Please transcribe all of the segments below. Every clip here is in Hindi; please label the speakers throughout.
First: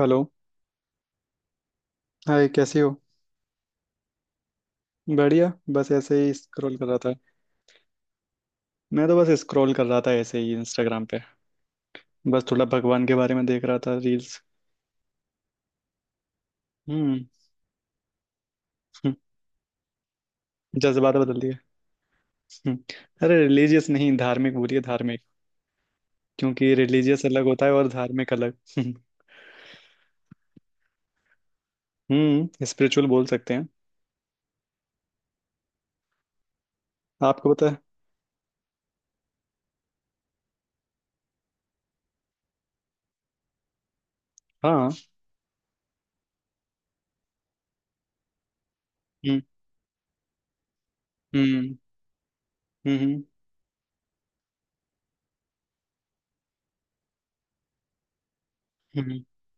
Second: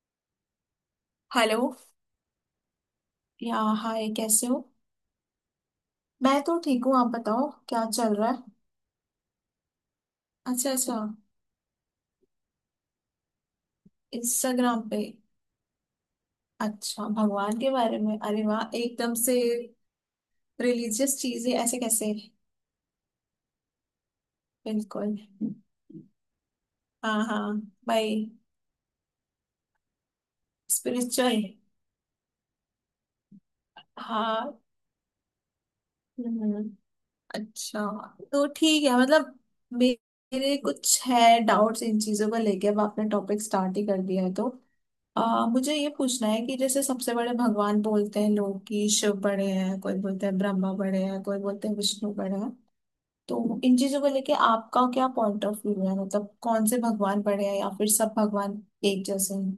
Speaker 1: हेलो।
Speaker 2: हेलो।
Speaker 1: हाय, कैसी हो?
Speaker 2: या हाय, कैसे हो।
Speaker 1: बढ़िया, बस ऐसे ही
Speaker 2: मैं तो
Speaker 1: स्क्रॉल
Speaker 2: ठीक
Speaker 1: कर
Speaker 2: हूँ,
Speaker 1: रहा
Speaker 2: आप
Speaker 1: था।
Speaker 2: बताओ क्या चल रहा है।
Speaker 1: मैं तो बस स्क्रॉल कर रहा था ऐसे ही
Speaker 2: अच्छा अच्छा।
Speaker 1: इंस्टाग्राम पे। बस थोड़ा भगवान के बारे में देख रहा था रील्स।
Speaker 2: इंस्टाग्राम पे। अच्छा
Speaker 1: हम्म।
Speaker 2: भगवान के बारे में, अरे वाह
Speaker 1: हम्म,
Speaker 2: एकदम से।
Speaker 1: जज्बात
Speaker 2: रिलीजियस
Speaker 1: बदल
Speaker 2: चीजें
Speaker 1: दिए।
Speaker 2: ऐसे कैसे।
Speaker 1: हम्म, अरे रिलीजियस नहीं, धार्मिक बोलिए
Speaker 2: बिल्कुल।
Speaker 1: धार्मिक। क्योंकि
Speaker 2: हाँ
Speaker 1: रिलीजियस अलग
Speaker 2: हाँ।
Speaker 1: होता है और
Speaker 2: भाई
Speaker 1: धार्मिक अलग। हम्म।
Speaker 2: स्पिरिचुअल।
Speaker 1: स्पिरिचुअल बोल सकते हैं।
Speaker 2: हाँ। हम्म,
Speaker 1: आपको पता
Speaker 2: अच्छा।
Speaker 1: है।
Speaker 2: तो ठीक है मतलब मे- मेरे कुछ है डाउट्स इन चीजों को लेके, अब आपने टॉपिक स्टार्ट ही कर दिया है तो
Speaker 1: हाँ।
Speaker 2: मुझे ये पूछना है कि जैसे सबसे बड़े भगवान बोलते हैं लोग कि शिव
Speaker 1: हम्म।
Speaker 2: बड़े हैं, कोई बोलते हैं ब्रह्मा बड़े हैं, कोई बोलते हैं
Speaker 1: हम्म।
Speaker 2: विष्णु बड़े हैं।
Speaker 1: हम्म। हम्म।
Speaker 2: तो इन चीजों को लेके आपका क्या पॉइंट ऑफ व्यू है, मतलब कौन से भगवान बड़े हैं या फिर सब भगवान एक
Speaker 1: हम्म।
Speaker 2: जैसे हैं।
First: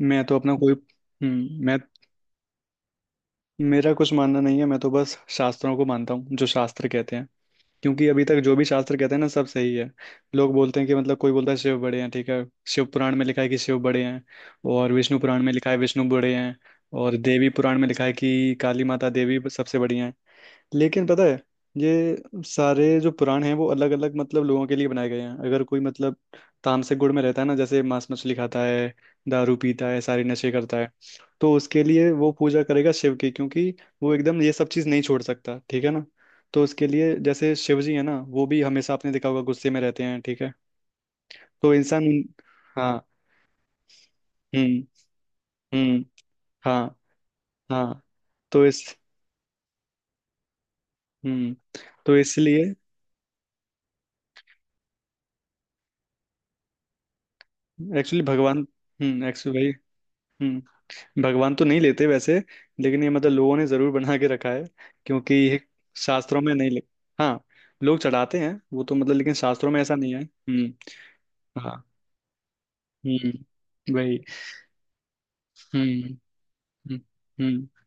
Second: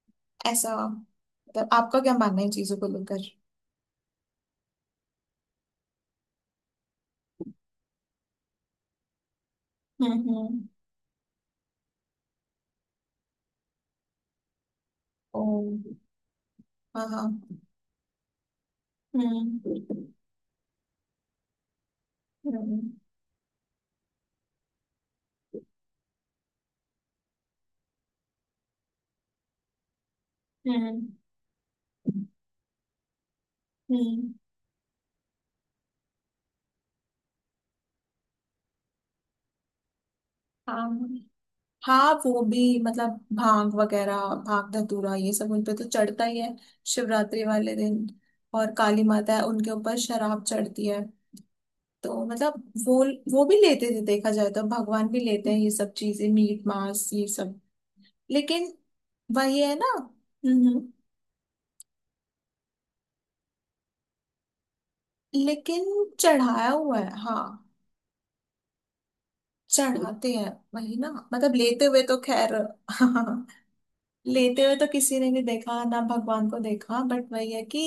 Speaker 1: मैं तो अपना कोई
Speaker 2: ऐसा मतलब
Speaker 1: मैं
Speaker 2: आपका क्या मानना है इन चीजों को लेकर।
Speaker 1: मेरा कुछ मानना नहीं है, मैं तो बस शास्त्रों को मानता हूँ, जो शास्त्र कहते हैं। क्योंकि अभी तक जो भी शास्त्र कहते हैं ना, सब सही है।
Speaker 2: हम्म।
Speaker 1: लोग
Speaker 2: हम्म।
Speaker 1: बोलते हैं कि मतलब, कोई बोलता है शिव बड़े हैं, ठीक है। शिव पुराण में लिखा है कि शिव बड़े हैं। और विष्णु पुराण
Speaker 2: ओ।
Speaker 1: में लिखा है विष्णु बड़े हैं।
Speaker 2: हाँ
Speaker 1: और
Speaker 2: हाँ।
Speaker 1: देवी पुराण में लिखा है कि काली माता देवी सबसे बड़ी हैं।
Speaker 2: हम्म।
Speaker 1: लेकिन पता है, ये
Speaker 2: हम्म।
Speaker 1: सारे जो पुराण हैं वो अलग अलग मतलब लोगों के लिए बनाए गए हैं। अगर कोई मतलब तामसिक गुण में रहता है ना, जैसे मांस मछली खाता है, दारू पीता है, सारी नशे करता है,
Speaker 2: हम्म।
Speaker 1: तो उसके लिए वो पूजा करेगा शिव की। क्योंकि वो
Speaker 2: हम्म।
Speaker 1: एकदम ये सब चीज़ नहीं छोड़ सकता, ठीक है ना। तो उसके लिए जैसे शिव जी है ना, वो भी हमेशा आपने देखा होगा गुस्से में रहते हैं, ठीक है।
Speaker 2: हाँ
Speaker 1: तो इंसान।
Speaker 2: हाँ वो भी
Speaker 1: हाँ।
Speaker 2: मतलब भांग वगैरह। भांग
Speaker 1: हम्म।
Speaker 2: धतूरा ये सब उन पे तो
Speaker 1: हम्म।
Speaker 2: चढ़ता ही है,
Speaker 1: हाँ।
Speaker 2: शिवरात्रि वाले दिन।
Speaker 1: हाँ। तो
Speaker 2: और
Speaker 1: इस,
Speaker 2: काली माता है, उनके ऊपर शराब चढ़ती है।
Speaker 1: हम्म, तो
Speaker 2: तो मतलब
Speaker 1: इसलिए
Speaker 2: वो वो भी लेते थे, देखा जाए तो भगवान भी लेते हैं ये सब चीजें, मीट मांस ये सब।
Speaker 1: एक्चुअली भगवान।
Speaker 2: लेकिन वही
Speaker 1: एक्चुअली, भाई,
Speaker 2: है ना। हम्म।
Speaker 1: भगवान तो नहीं लेते वैसे। लेकिन ये मतलब लोगों ने जरूर बना के रखा है। क्योंकि ये
Speaker 2: लेकिन
Speaker 1: शास्त्रों में
Speaker 2: चढ़ाया
Speaker 1: नहीं लिख।
Speaker 2: हुआ है,
Speaker 1: हाँ,
Speaker 2: हाँ।
Speaker 1: लोग चढ़ाते हैं वो तो मतलब, लेकिन शास्त्रों में ऐसा नहीं है।
Speaker 2: चढ़ाते हैं
Speaker 1: हम्म।
Speaker 2: वही ना मतलब,
Speaker 1: हाँ।
Speaker 2: लेते हुए तो खैर
Speaker 1: वही।
Speaker 2: लेते हुए तो किसी ने नहीं देखा ना,
Speaker 1: हम्म।
Speaker 2: भगवान को
Speaker 1: हम्म।
Speaker 2: देखा बट वही है
Speaker 1: हम्म।
Speaker 2: कि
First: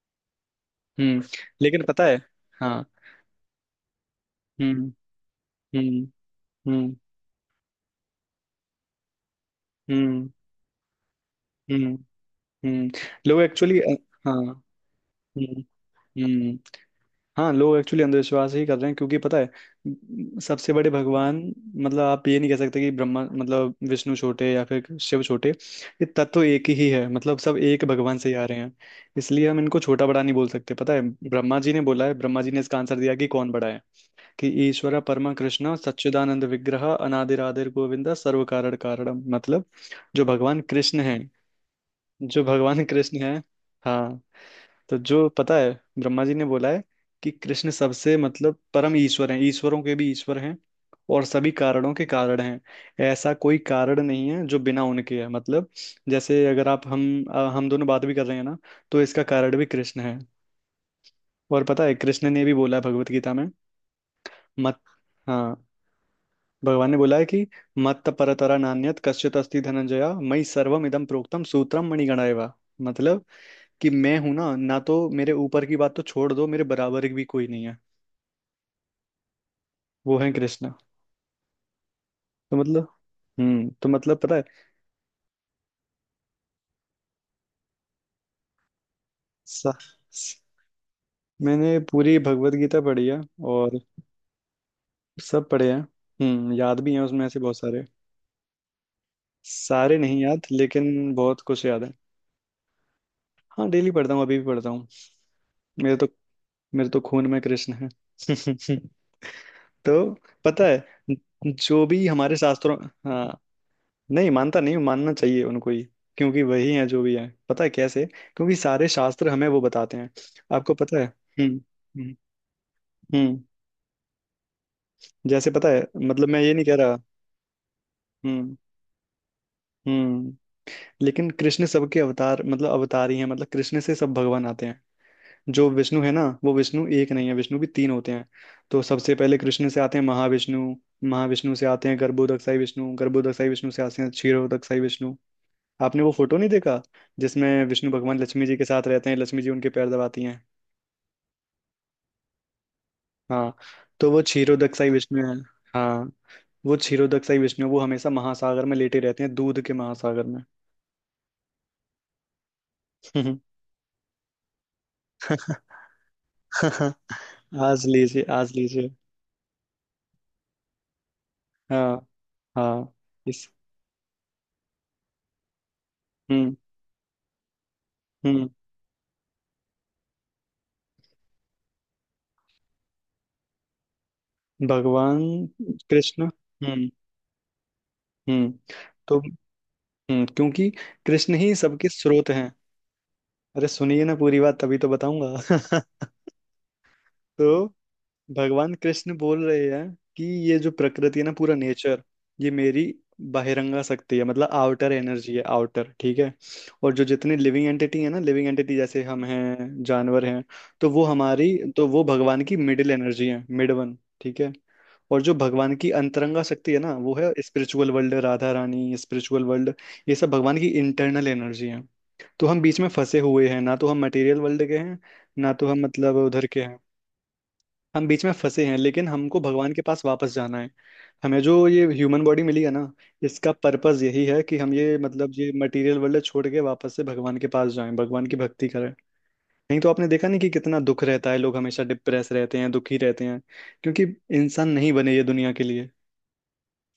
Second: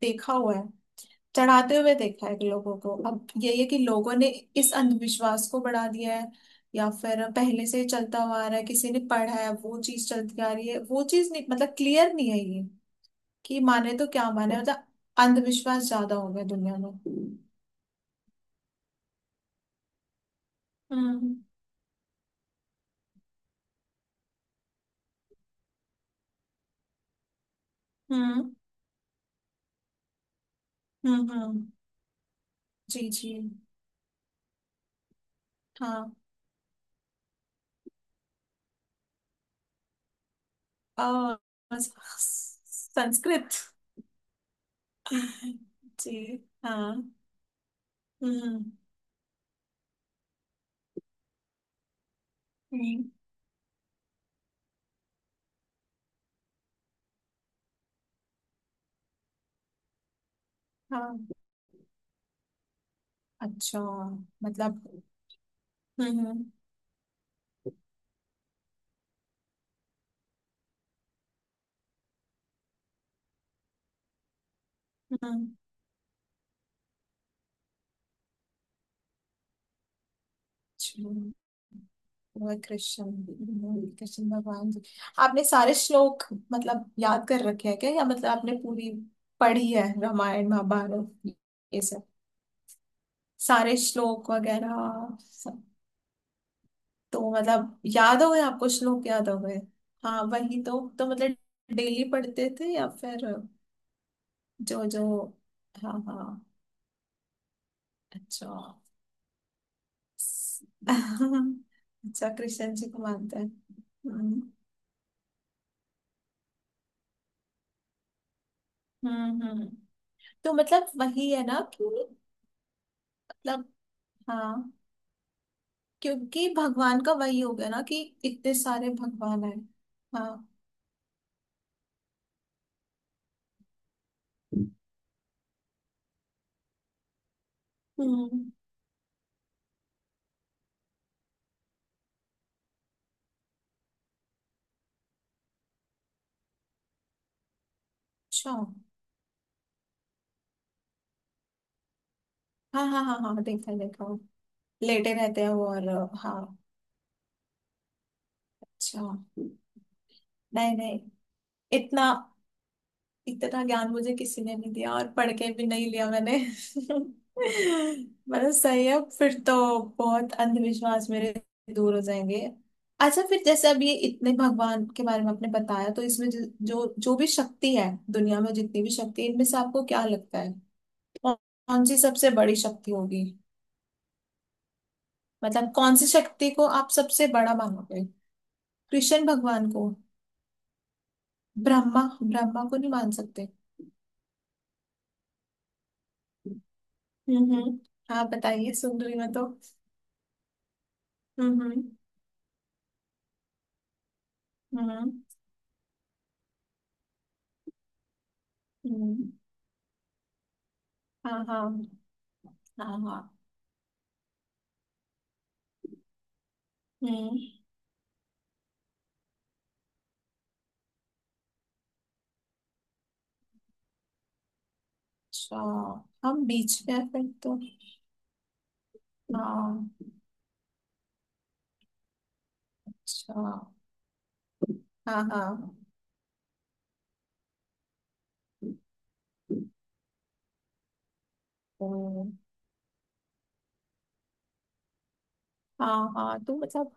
Speaker 2: देखा हुआ है,
Speaker 1: हम्म।
Speaker 2: चढ़ाते
Speaker 1: लेकिन
Speaker 2: हुए
Speaker 1: पता है।
Speaker 2: देखा है कि लोगों
Speaker 1: हाँ।
Speaker 2: को। अब यही है कि लोगों ने इस
Speaker 1: हम्म।
Speaker 2: अंधविश्वास को बढ़ा
Speaker 1: हम्म।
Speaker 2: दिया है, या
Speaker 1: हम्म।
Speaker 2: फिर पहले से ही चलता हुआ आ रहा है, किसी ने पढ़ा है वो चीज
Speaker 1: हम्म।
Speaker 2: चलती आ रही है, वो चीज नहीं मतलब
Speaker 1: हम्म।
Speaker 2: क्लियर नहीं है, ये
Speaker 1: हम्म। लोग
Speaker 2: कि
Speaker 1: एक्चुअली।
Speaker 2: माने तो क्या माने
Speaker 1: हाँ।
Speaker 2: मतलब।
Speaker 1: हम्म।
Speaker 2: अंधविश्वास ज्यादा हो गया
Speaker 1: हम्म।
Speaker 2: दुनिया में।
Speaker 1: हाँ, लोग एक्चुअली अंधविश्वास ही कर रहे हैं क्योंकि पता है, सबसे बड़े
Speaker 2: हम्म।
Speaker 1: भगवान, मतलब आप ये नहीं कह सकते कि ब्रह्मा, मतलब विष्णु छोटे या फिर शिव छोटे। ये तत्व एक ही है, मतलब सब एक भगवान से ही आ
Speaker 2: हम्म।
Speaker 1: रहे हैं। इसलिए हम इनको छोटा बड़ा नहीं बोल सकते। पता है,
Speaker 2: हम्म। हम्म।
Speaker 1: ब्रह्मा जी ने इसका आंसर
Speaker 2: जी
Speaker 1: दिया कि
Speaker 2: जी।
Speaker 1: कौन बड़ा है, कि ईश्वर परमा कृष्ण
Speaker 2: हाँ
Speaker 1: सच्चिदानंद विग्रह अनादिर आदिर गोविंदा सर्व कारण कारणम, मतलब जो भगवान कृष्ण है
Speaker 2: और
Speaker 1: जो भगवान कृष्ण है।
Speaker 2: संस्कृत।
Speaker 1: हाँ। तो जो पता है, ब्रह्मा जी
Speaker 2: जी
Speaker 1: ने बोला है
Speaker 2: हाँ।
Speaker 1: कि कृष्ण सबसे मतलब
Speaker 2: हम्म।
Speaker 1: परम ईश्वर हैं, ईश्वरों के भी ईश्वर हैं। और सभी कारणों के कारण हैं।
Speaker 2: हम्म।
Speaker 1: ऐसा कोई कारण नहीं है जो बिना उनके है, मतलब जैसे अगर हम दोनों बात भी कर रहे हैं ना, तो इसका कारण भी कृष्ण है।
Speaker 2: हाँ।
Speaker 1: और पता है, कृष्ण ने भी बोला है भगवत गीता में।
Speaker 2: अच्छा
Speaker 1: मत
Speaker 2: मतलब।
Speaker 1: हाँ,
Speaker 2: हम्म।
Speaker 1: भगवान ने बोला है कि मत परतरा नान्यत कश्चित अस्ति धनंजया मयि सर्वमिदं प्रोक्तम सूत्रम मणिगणा एव, मतलब कि मैं हूं ना, ना तो
Speaker 2: अच्छा,
Speaker 1: मेरे ऊपर की बात तो छोड़ दो, मेरे बराबर भी कोई नहीं है। वो है कृष्णा।
Speaker 2: वह
Speaker 1: तो मतलब,
Speaker 2: कृष्ण।
Speaker 1: तो मतलब
Speaker 2: कृष्ण
Speaker 1: पता है,
Speaker 2: भगवान जी। आपने सारे श्लोक मतलब याद कर रखे हैं क्या, या मतलब आपने पूरी पढ़ी
Speaker 1: सा,
Speaker 2: है
Speaker 1: स-
Speaker 2: रामायण महाभारत
Speaker 1: मैंने
Speaker 2: ये सब,
Speaker 1: पूरी भगवत गीता पढ़ी है।
Speaker 2: सारे
Speaker 1: और
Speaker 2: श्लोक वगैरह
Speaker 1: सब
Speaker 2: सब।
Speaker 1: पढ़े हैं। याद भी हैं, उसमें
Speaker 2: तो
Speaker 1: ऐसे बहुत
Speaker 2: मतलब
Speaker 1: सारे।
Speaker 2: याद हो गए आपको, श्लोक याद हो गए।
Speaker 1: सारे नहीं
Speaker 2: हाँ
Speaker 1: याद,
Speaker 2: वही तो। तो
Speaker 1: लेकिन
Speaker 2: मतलब
Speaker 1: बहुत कुछ याद है।
Speaker 2: डेली पढ़ते थे या फिर
Speaker 1: हाँ, डेली पढ़ता हूँ, अभी भी पढ़ता
Speaker 2: जो
Speaker 1: हूँ।
Speaker 2: जो। हाँ
Speaker 1: मेरे तो
Speaker 2: हाँ।
Speaker 1: मेरे तो खून में कृष्ण है।
Speaker 2: अच्छा।
Speaker 1: तो पता है, जो भी
Speaker 2: अच्छा,
Speaker 1: हमारे
Speaker 2: कृष्ण
Speaker 1: शास्त्रों।
Speaker 2: जी को मानते
Speaker 1: हाँ।
Speaker 2: हैं।
Speaker 1: नहीं
Speaker 2: हम्म।
Speaker 1: मानता नहीं हूं, मानना चाहिए उनको ही। क्योंकि वही है जो भी है, पता है कैसे, क्योंकि सारे शास्त्र
Speaker 2: हम्म।
Speaker 1: हमें वो
Speaker 2: हम्म।
Speaker 1: बताते हैं।
Speaker 2: तो
Speaker 1: आपको
Speaker 2: मतलब
Speaker 1: पता है।
Speaker 2: वही है
Speaker 1: हम्म।
Speaker 2: ना कि
Speaker 1: हम्म। हम्म।
Speaker 2: मतलब। हाँ,
Speaker 1: जैसे पता है, मतलब मैं
Speaker 2: क्योंकि
Speaker 1: ये नहीं कह रहा।
Speaker 2: भगवान का वही हो गया ना कि इतने
Speaker 1: हम्म।
Speaker 2: सारे भगवान है।
Speaker 1: हम्म।
Speaker 2: हाँ।
Speaker 1: लेकिन कृष्ण सबके अवतार, मतलब अवतार ही हैं, मतलब कृष्ण से सब भगवान आते हैं। जो विष्णु है ना, वो विष्णु एक नहीं है, विष्णु भी तीन होते हैं।
Speaker 2: हम्म।
Speaker 1: तो सबसे पहले कृष्ण से आते हैं महाविष्णु। महाविष्णु से आते हैं गर्भोदकसाई विष्णु, गर्भोदकसाई विष्णु से आते हैं क्षीरोदकसाई विष्णु। आपने वो फोटो नहीं देखा, जिसमें विष्णु भगवान लक्ष्मी
Speaker 2: अच्छा।
Speaker 1: जी
Speaker 2: हाँ
Speaker 1: के साथ रहते हैं, लक्ष्मी जी उनके पैर दबाती हैं।
Speaker 2: हाँ हाँ हाँ,
Speaker 1: हाँ,
Speaker 2: देखा देखा।
Speaker 1: तो वो क्षीरोदकसाई
Speaker 2: लेटे
Speaker 1: विष्णु है।
Speaker 2: रहते हैं वो और।
Speaker 1: हाँ,
Speaker 2: हाँ।
Speaker 1: वो क्षीरोदकसाई विष्णु वो हमेशा महासागर में लेटे
Speaker 2: अच्छा।
Speaker 1: रहते हैं, दूध के महासागर में।
Speaker 2: नहीं नहीं। इतना इतना ज्ञान मुझे किसी ने नहीं दिया, और पढ़ के भी नहीं लिया मैंने।
Speaker 1: आज लीजिए,
Speaker 2: मतलब
Speaker 1: आज
Speaker 2: सही
Speaker 1: लीजिए।
Speaker 2: है फिर तो, बहुत अंधविश्वास मेरे दूर हो
Speaker 1: हाँ
Speaker 2: जाएंगे।
Speaker 1: हाँ।
Speaker 2: अच्छा फिर
Speaker 1: इस।
Speaker 2: जैसे अब ये इतने भगवान के बारे में आपने बताया, तो इसमें जो
Speaker 1: हम्म।
Speaker 2: जो जो भी शक्ति है, दुनिया
Speaker 1: हम्म।
Speaker 2: में जितनी भी शक्ति है इनमें से आपको क्या लगता है, कौन कौन सी सबसे बड़ी शक्ति होगी,
Speaker 1: भगवान
Speaker 2: मतलब कौन सी
Speaker 1: कृष्ण।
Speaker 2: शक्ति को
Speaker 1: हम्म।
Speaker 2: आप सबसे बड़ा मानोगे।
Speaker 1: हम्म। तो,
Speaker 2: कृष्ण भगवान को।
Speaker 1: क्योंकि कृष्ण ही सबके
Speaker 2: ब्रह्मा
Speaker 1: स्रोत हैं।
Speaker 2: ब्रह्मा को नहीं मान सकते।
Speaker 1: अरे सुनिए ना पूरी बात, तभी तो बताऊंगा।
Speaker 2: हम्म।
Speaker 1: तो
Speaker 2: हम्म। हाँ बताइए,
Speaker 1: भगवान
Speaker 2: सुन रही
Speaker 1: कृष्ण
Speaker 2: मैं
Speaker 1: बोल
Speaker 2: तो।
Speaker 1: रहे हैं कि ये जो प्रकृति है ना, पूरा
Speaker 2: हम्म। हम्म।
Speaker 1: नेचर, ये मेरी बहिरंगा शक्ति है, मतलब आउटर
Speaker 2: हम्म।
Speaker 1: एनर्जी है, आउटर, ठीक है। और जो जितने लिविंग एंटिटी है ना, लिविंग एंटिटी जैसे हम
Speaker 2: हम्म,
Speaker 1: हैं, जानवर हैं, तो वो
Speaker 2: हाँ
Speaker 1: हमारी,
Speaker 2: हाँ।
Speaker 1: तो वो भगवान की मिडिल
Speaker 2: हाँ
Speaker 1: एनर्जी
Speaker 2: हाँ।
Speaker 1: है, मिड वन, ठीक है। और जो भगवान की अंतरंगा शक्ति है ना, वो है
Speaker 2: हम्म।
Speaker 1: Spiritual world, Radha Rani, spiritual world. ये सब भगवान की इंटरनल एनर्जी है। तो हम बीच में फंसे हुए हैं ना, तो हम मटेरियल वर्ल्ड के हैं, ना
Speaker 2: अच्छा।
Speaker 1: तो हम मतलब
Speaker 2: हम
Speaker 1: उधर के हैं।
Speaker 2: बीच में हैं फिर तो।
Speaker 1: हम बीच में फंसे हैं, लेकिन हमको भगवान के
Speaker 2: हाँ।
Speaker 1: पास वापस जाना है। हमें जो ये ह्यूमन बॉडी मिली है ना,
Speaker 2: अच्छा।
Speaker 1: इसका पर्पस यही है कि हम ये
Speaker 2: हाँ
Speaker 1: मतलब ये
Speaker 2: हाँ।
Speaker 1: मटेरियल वर्ल्ड छोड़ के वापस से भगवान के पास जाएं, भगवान की भक्ति करें। नहीं तो आपने देखा नहीं कि कितना दुख रहता है, लोग हमेशा
Speaker 2: ओ,
Speaker 1: डिप्रेस रहते हैं, दुखी रहते हैं। क्योंकि इंसान नहीं बने ये दुनिया के लिए।
Speaker 2: हाँ हाँ। तो मतलब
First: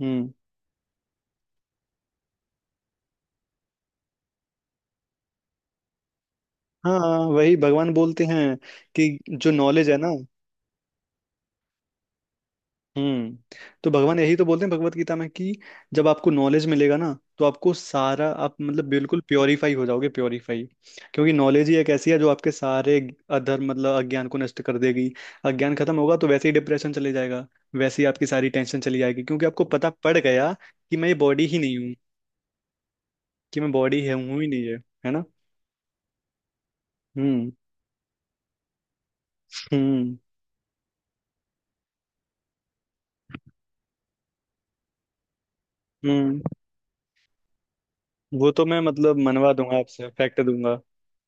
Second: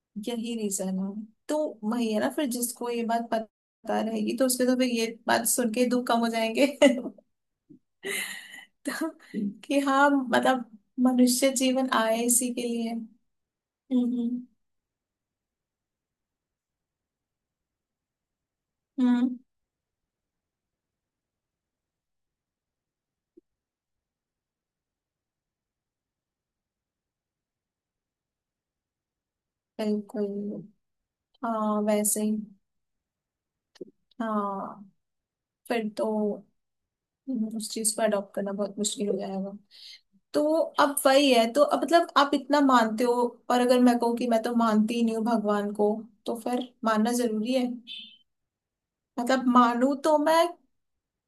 Speaker 1: हम्म।
Speaker 2: यही रीजन है। तो वही है ना, फिर जिसको ये बात पता रहेगी तो उसके तो फिर ये बात सुन के दुख कम हो जाएंगे
Speaker 1: हाँ, वही भगवान बोलते हैं कि
Speaker 2: तो
Speaker 1: जो
Speaker 2: कि
Speaker 1: नॉलेज है ना,
Speaker 2: हाँ मतलब, मनुष्य जीवन आए इसी के लिए।
Speaker 1: हम्म, तो भगवान
Speaker 2: हम्म।
Speaker 1: यही तो
Speaker 2: हम्म।
Speaker 1: बोलते हैं भगवत गीता में कि जब आपको नॉलेज मिलेगा ना, तो आपको सारा, आप मतलब बिल्कुल
Speaker 2: हम्म,
Speaker 1: प्योरीफाई हो जाओगे, प्योरीफाई। क्योंकि नॉलेज ही एक ऐसी है जो आपके सारे अधर्म, मतलब अज्ञान को नष्ट कर देगी। अज्ञान खत्म होगा तो वैसे ही डिप्रेशन चले जाएगा, वैसे ही आपकी सारी टेंशन चली जाएगी, क्योंकि आपको पता पड़
Speaker 2: बिल्कुल।
Speaker 1: गया कि मैं ये बॉडी ही नहीं
Speaker 2: हाँ
Speaker 1: हूँ,
Speaker 2: वैसे ही।
Speaker 1: कि मैं बॉडी है हूँ ही नहीं है,
Speaker 2: हाँ
Speaker 1: है ना।
Speaker 2: फिर तो।
Speaker 1: हम्म।
Speaker 2: उस चीज को अडॉप्ट करना बहुत मुश्किल हो जाएगा।
Speaker 1: हम्म।
Speaker 2: तो अब वही है, तो अब मतलब आप इतना मानते हो, और अगर मैं कहूँ कि मैं तो मानती ही नहीं हूँ भगवान को, तो
Speaker 1: हम्म।
Speaker 2: फिर मानना जरूरी है।
Speaker 1: वो तो मैं मतलब
Speaker 2: मतलब
Speaker 1: मनवा दूंगा
Speaker 2: मानू
Speaker 1: आपसे,
Speaker 2: तो
Speaker 1: फैक्ट
Speaker 2: मैं
Speaker 1: दूंगा।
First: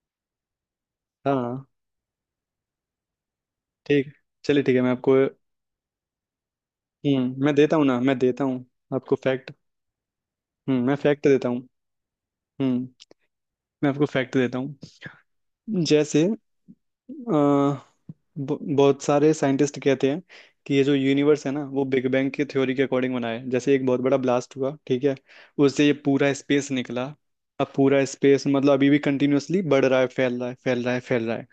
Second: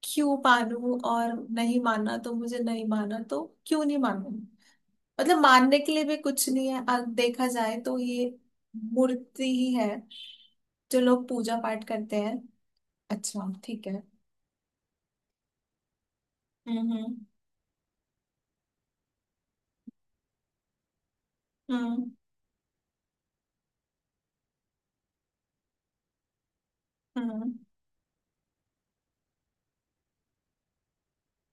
Speaker 2: क्यों मानू, और
Speaker 1: हाँ,
Speaker 2: नहीं मानना तो मुझे, नहीं मानना तो क्यों नहीं
Speaker 1: ठीक,
Speaker 2: मानू।
Speaker 1: चलिए ठीक है, मैं आपको,
Speaker 2: मतलब मानने के लिए भी कुछ नहीं है अगर देखा
Speaker 1: मैं देता
Speaker 2: जाए,
Speaker 1: हूँ ना,
Speaker 2: तो
Speaker 1: मैं
Speaker 2: ये
Speaker 1: देता हूँ आपको
Speaker 2: मूर्ति
Speaker 1: फैक्ट।
Speaker 2: ही है
Speaker 1: मैं
Speaker 2: जो लोग
Speaker 1: फैक्ट देता
Speaker 2: पूजा
Speaker 1: हूँ।
Speaker 2: पाठ करते हैं।
Speaker 1: हम्म
Speaker 2: अच्छा ठीक
Speaker 1: मैं
Speaker 2: है।
Speaker 1: आपको फैक्ट देता हूँ। जैसे
Speaker 2: हम्म।
Speaker 1: अ, बहुत सारे साइंटिस्ट कहते हैं कि ये जो यूनिवर्स है ना, वो
Speaker 2: हम्म।
Speaker 1: बिग बैंग की थ्योरी के अकॉर्डिंग बना है, जैसे एक बहुत बड़ा ब्लास्ट हुआ, ठीक है। उससे ये पूरा स्पेस निकला।
Speaker 2: हम्म।
Speaker 1: अब पूरा स्पेस मतलब अभी भी कंटिन्यूअसली बढ़ रहा है, फैल रहा है, फैल रहा है, फैल रहा है।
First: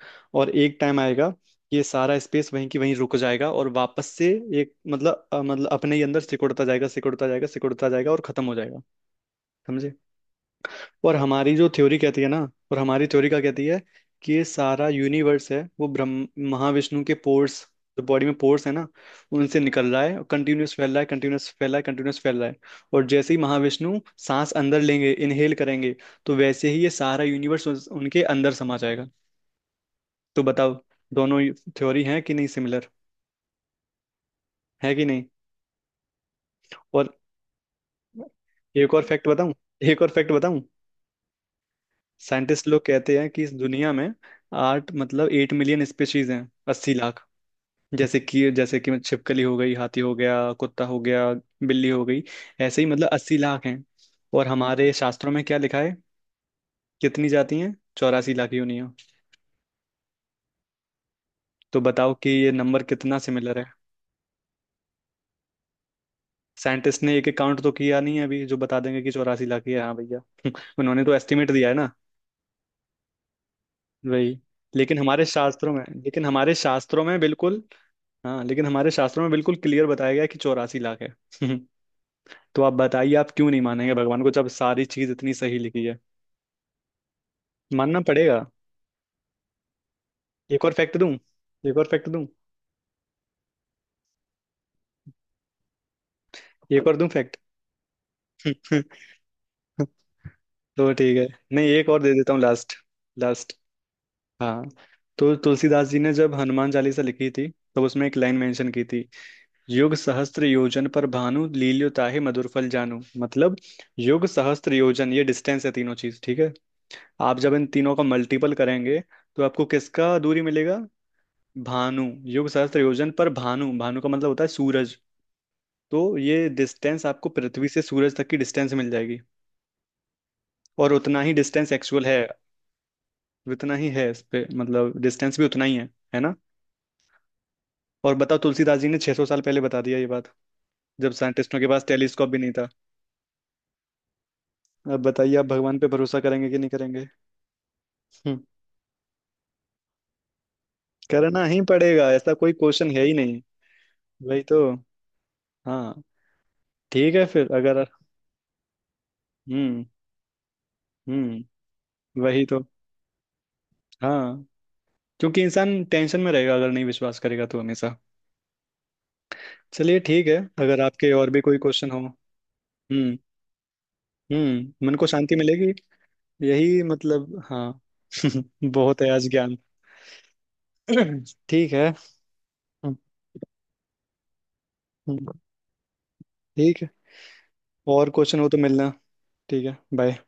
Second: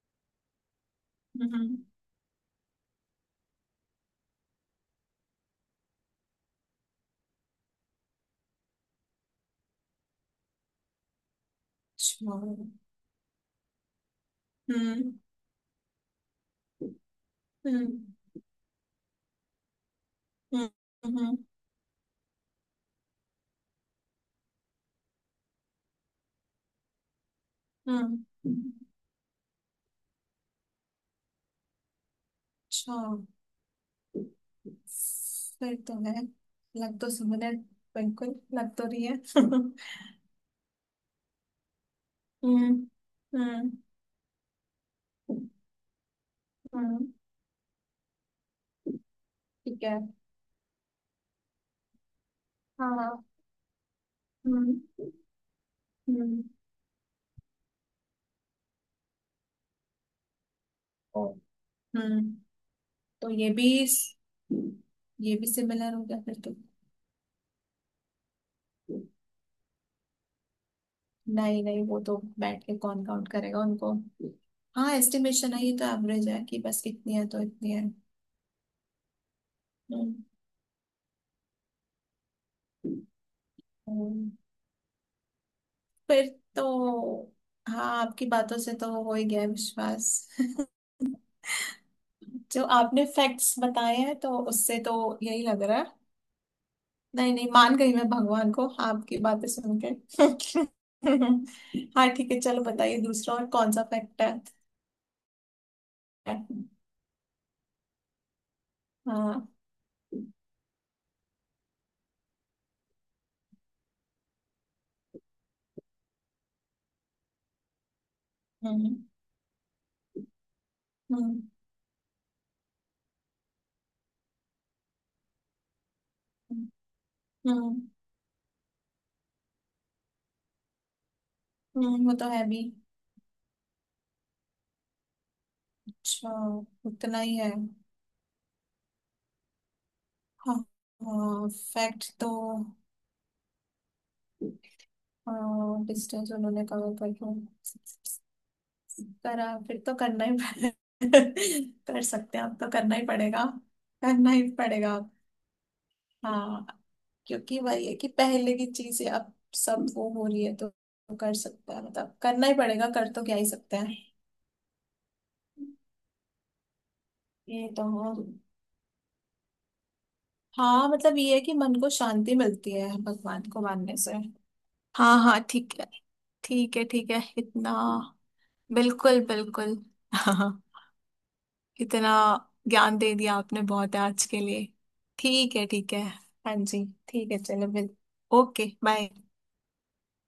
Speaker 1: और एक टाइम आएगा
Speaker 2: हम्म।
Speaker 1: कि
Speaker 2: हम्म।
Speaker 1: ये सारा स्पेस वहीं की वहीं रुक जाएगा, और वापस से एक मतलब मतलब अपने ही अंदर सिकुड़ता जाएगा, सिकुड़ता जाएगा, सिकुड़ता जाएगा, और खत्म हो जाएगा। समझे। और हमारी जो थ्योरी कहती है
Speaker 2: अच्छा।
Speaker 1: ना, और हमारी थ्योरी क्या कहती है कि ये सारा
Speaker 2: हम्म।
Speaker 1: यूनिवर्स है वो ब्रह्म महाविष्णु के पोर्स,
Speaker 2: हम्म।
Speaker 1: जो बॉडी में पोर्स है ना, उनसे निकल रहा है, और
Speaker 2: हम्म।
Speaker 1: कंटिन्यूस फैल रहा है,
Speaker 2: हम्म।
Speaker 1: कंटिन्यूस फैल रहा है, कंटिन्यूस फैल रहा है। और जैसे ही महाविष्णु सांस अंदर लेंगे, इनहेल करेंगे, तो वैसे ही ये सारा यूनिवर्स उनके
Speaker 2: हम्म,
Speaker 1: अंदर समा जाएगा। तो बताओ, दोनों थ्योरी है कि नहीं सिमिलर,
Speaker 2: अच्छा
Speaker 1: है कि नहीं।
Speaker 2: फिर तो है। लग तो
Speaker 1: और
Speaker 2: सिमिलर, बिल्कुल लग तो
Speaker 1: एक और
Speaker 2: रही है
Speaker 1: फैक्ट बताऊं,
Speaker 2: हम्म।
Speaker 1: एक और फैक्ट बताऊं। साइंटिस्ट लोग कहते हैं कि इस
Speaker 2: हम्म।
Speaker 1: दुनिया में आठ मतलब एट मिलियन स्पीशीज हैं, अस्सी
Speaker 2: हम्म।
Speaker 1: लाख। जैसे कि छिपकली हो गई,
Speaker 2: ठीक है।
Speaker 1: हाथी हो गया, कुत्ता हो गया, बिल्ली हो गई, ऐसे ही
Speaker 2: हाँ
Speaker 1: मतलब
Speaker 2: हाँ।
Speaker 1: अस्सी लाख हैं। और हमारे
Speaker 2: हम्म।
Speaker 1: शास्त्रों में क्या लिखा है?
Speaker 2: हम्म।
Speaker 1: कितनी जाती हैं? चौरासी लाख योनियां।
Speaker 2: ओ,
Speaker 1: तो बताओ कि
Speaker 2: हम्म।
Speaker 1: ये नंबर कितना
Speaker 2: तो ये
Speaker 1: सिमिलर है।
Speaker 2: भी ये भी सिमिलर हो गया फिर तो।
Speaker 1: साइंटिस्ट ने एक एक काउंट तो किया नहीं है अभी, जो बता देंगे कि चौरासी लाख ही है, हाँ भैया। उन्होंने तो एस्टिमेट
Speaker 2: नहीं
Speaker 1: दिया है
Speaker 2: नहीं,
Speaker 1: ना।
Speaker 2: वो तो बैठ के कौन काउंट करेगा उनको।
Speaker 1: वही,
Speaker 2: हाँ
Speaker 1: लेकिन हमारे
Speaker 2: एस्टिमेशन है,
Speaker 1: शास्त्रों
Speaker 2: ये
Speaker 1: में
Speaker 2: तो
Speaker 1: लेकिन
Speaker 2: एवरेज है
Speaker 1: हमारे
Speaker 2: कि बस
Speaker 1: शास्त्रों
Speaker 2: इतनी
Speaker 1: में
Speaker 2: है तो
Speaker 1: बिल्कुल,
Speaker 2: इतनी है।
Speaker 1: हाँ, लेकिन हमारे शास्त्रों में बिल्कुल क्लियर बताया गया है कि चौरासी लाख है। तो आप बताइए, आप क्यों नहीं मानेंगे भगवान को,
Speaker 2: हम्म।
Speaker 1: जब सारी चीज इतनी सही लिखी है।
Speaker 2: फिर तो। हाँ,
Speaker 1: मानना
Speaker 2: आपकी
Speaker 1: पड़ेगा।
Speaker 2: बातों से तो हो ही गया है विश्वास।
Speaker 1: एक और फैक्ट दूं, एक और फैक्ट दूं,
Speaker 2: जो आपने फैक्ट्स बताए हैं तो उससे तो यही लग रहा है।
Speaker 1: एक और दूं
Speaker 2: नहीं
Speaker 1: फैक्ट।
Speaker 2: नहीं, मान गई मैं भगवान को, हाँ, आपकी बातें सुन के।
Speaker 1: तो ठीक है, नहीं एक और
Speaker 2: हाँ
Speaker 1: दे
Speaker 2: ठीक
Speaker 1: देता
Speaker 2: है,
Speaker 1: हूँ,
Speaker 2: चलो
Speaker 1: लास्ट,
Speaker 2: बताइए दूसरा और
Speaker 1: लास्ट।
Speaker 2: कौन सा फैक्ट है।
Speaker 1: हाँ, तो तुलसीदास जी ने जब हनुमान चालीसा लिखी थी, तब उसमें एक लाइन मेंशन की थी,
Speaker 2: हाँ।
Speaker 1: युग सहस्त्र योजन पर भानु लील्यो ताहि मधुर फल जानू, मतलब युग सहस्त्र योजन, ये डिस्टेंस है, तीनों चीज, ठीक है। आप जब इन तीनों का मल्टीपल
Speaker 2: हम्म।
Speaker 1: करेंगे, तो आपको किसका दूरी मिलेगा,
Speaker 2: हम्म।
Speaker 1: भानु, योग सहस्त्र योजन पर भानु, भानु का मतलब होता है सूरज। तो ये
Speaker 2: हम्म।
Speaker 1: डिस्टेंस आपको पृथ्वी से
Speaker 2: हम्म।
Speaker 1: सूरज तक की डिस्टेंस मिल जाएगी। और उतना ही डिस्टेंस एक्चुअल
Speaker 2: वो
Speaker 1: है।
Speaker 2: तो है भी।
Speaker 1: उतना ही है इस पे, मतलब डिस्टेंस भी उतना ही है
Speaker 2: अच्छा।
Speaker 1: ना।
Speaker 2: उतना ही है।
Speaker 1: और बताओ, तुलसीदास जी ने 600 साल पहले बता दिया ये बात,
Speaker 2: हाँ।
Speaker 1: जब
Speaker 2: हाँ
Speaker 1: साइंटिस्टों के पास
Speaker 2: फैक्ट
Speaker 1: टेलीस्कोप
Speaker 2: तो।
Speaker 1: भी नहीं था। अब बताइए, आप भगवान पे भरोसा
Speaker 2: डिस्टेंस
Speaker 1: करेंगे कि
Speaker 2: उन्होंने
Speaker 1: नहीं
Speaker 2: कवर
Speaker 1: करेंगे?
Speaker 2: कर दिया।
Speaker 1: हम्म,
Speaker 2: करा फिर तो
Speaker 1: करना ही
Speaker 2: कर
Speaker 1: पड़ेगा, ऐसा
Speaker 2: सकते हैं,
Speaker 1: कोई
Speaker 2: अब तो
Speaker 1: क्वेश्चन
Speaker 2: करना
Speaker 1: है
Speaker 2: ही
Speaker 1: ही नहीं।
Speaker 2: पड़ेगा। करना
Speaker 1: वही
Speaker 2: ही
Speaker 1: तो,
Speaker 2: पड़ेगा अब,
Speaker 1: हाँ,
Speaker 2: हाँ।
Speaker 1: ठीक है फिर,
Speaker 2: क्योंकि
Speaker 1: अगर
Speaker 2: वही है कि पहले की चीजें अब
Speaker 1: हम्म।
Speaker 2: सब वो हो रही है, तो कर
Speaker 1: हम्म।
Speaker 2: सकता है मतलब
Speaker 1: वही
Speaker 2: करना ही
Speaker 1: तो,
Speaker 2: पड़ेगा, कर तो क्या ही सकते हैं।
Speaker 1: हाँ, क्योंकि इंसान टेंशन में रहेगा अगर नहीं विश्वास करेगा तो
Speaker 2: ये तो
Speaker 1: हमेशा।
Speaker 2: हो।
Speaker 1: चलिए ठीक है, अगर
Speaker 2: हाँ
Speaker 1: आपके
Speaker 2: मतलब
Speaker 1: और
Speaker 2: ये है
Speaker 1: भी
Speaker 2: कि
Speaker 1: कोई
Speaker 2: मन को
Speaker 1: क्वेश्चन हो।
Speaker 2: शांति मिलती है
Speaker 1: हम्म।
Speaker 2: भगवान को मानने से।
Speaker 1: हम्म, मन को
Speaker 2: हाँ
Speaker 1: शांति
Speaker 2: हाँ
Speaker 1: मिलेगी।
Speaker 2: ठीक है। ठीक
Speaker 1: यही
Speaker 2: है ठीक है
Speaker 1: मतलब,
Speaker 2: इतना।
Speaker 1: हाँ। बहुत है
Speaker 2: बिल्कुल
Speaker 1: आज ज्ञान।
Speaker 2: बिल्कुल
Speaker 1: ठीक है।
Speaker 2: इतना
Speaker 1: हम्म।
Speaker 2: ज्ञान दे दिया आपने, बहुत है आज के लिए।
Speaker 1: हम्म।
Speaker 2: ठीक है ठीक है। हाँ
Speaker 1: ठीक
Speaker 2: जी
Speaker 1: है।
Speaker 2: ठीक है, चलो बिल।
Speaker 1: और क्वेश्चन हो तो
Speaker 2: ओके
Speaker 1: मिलना।
Speaker 2: बाय।
Speaker 1: ठीक है बाय।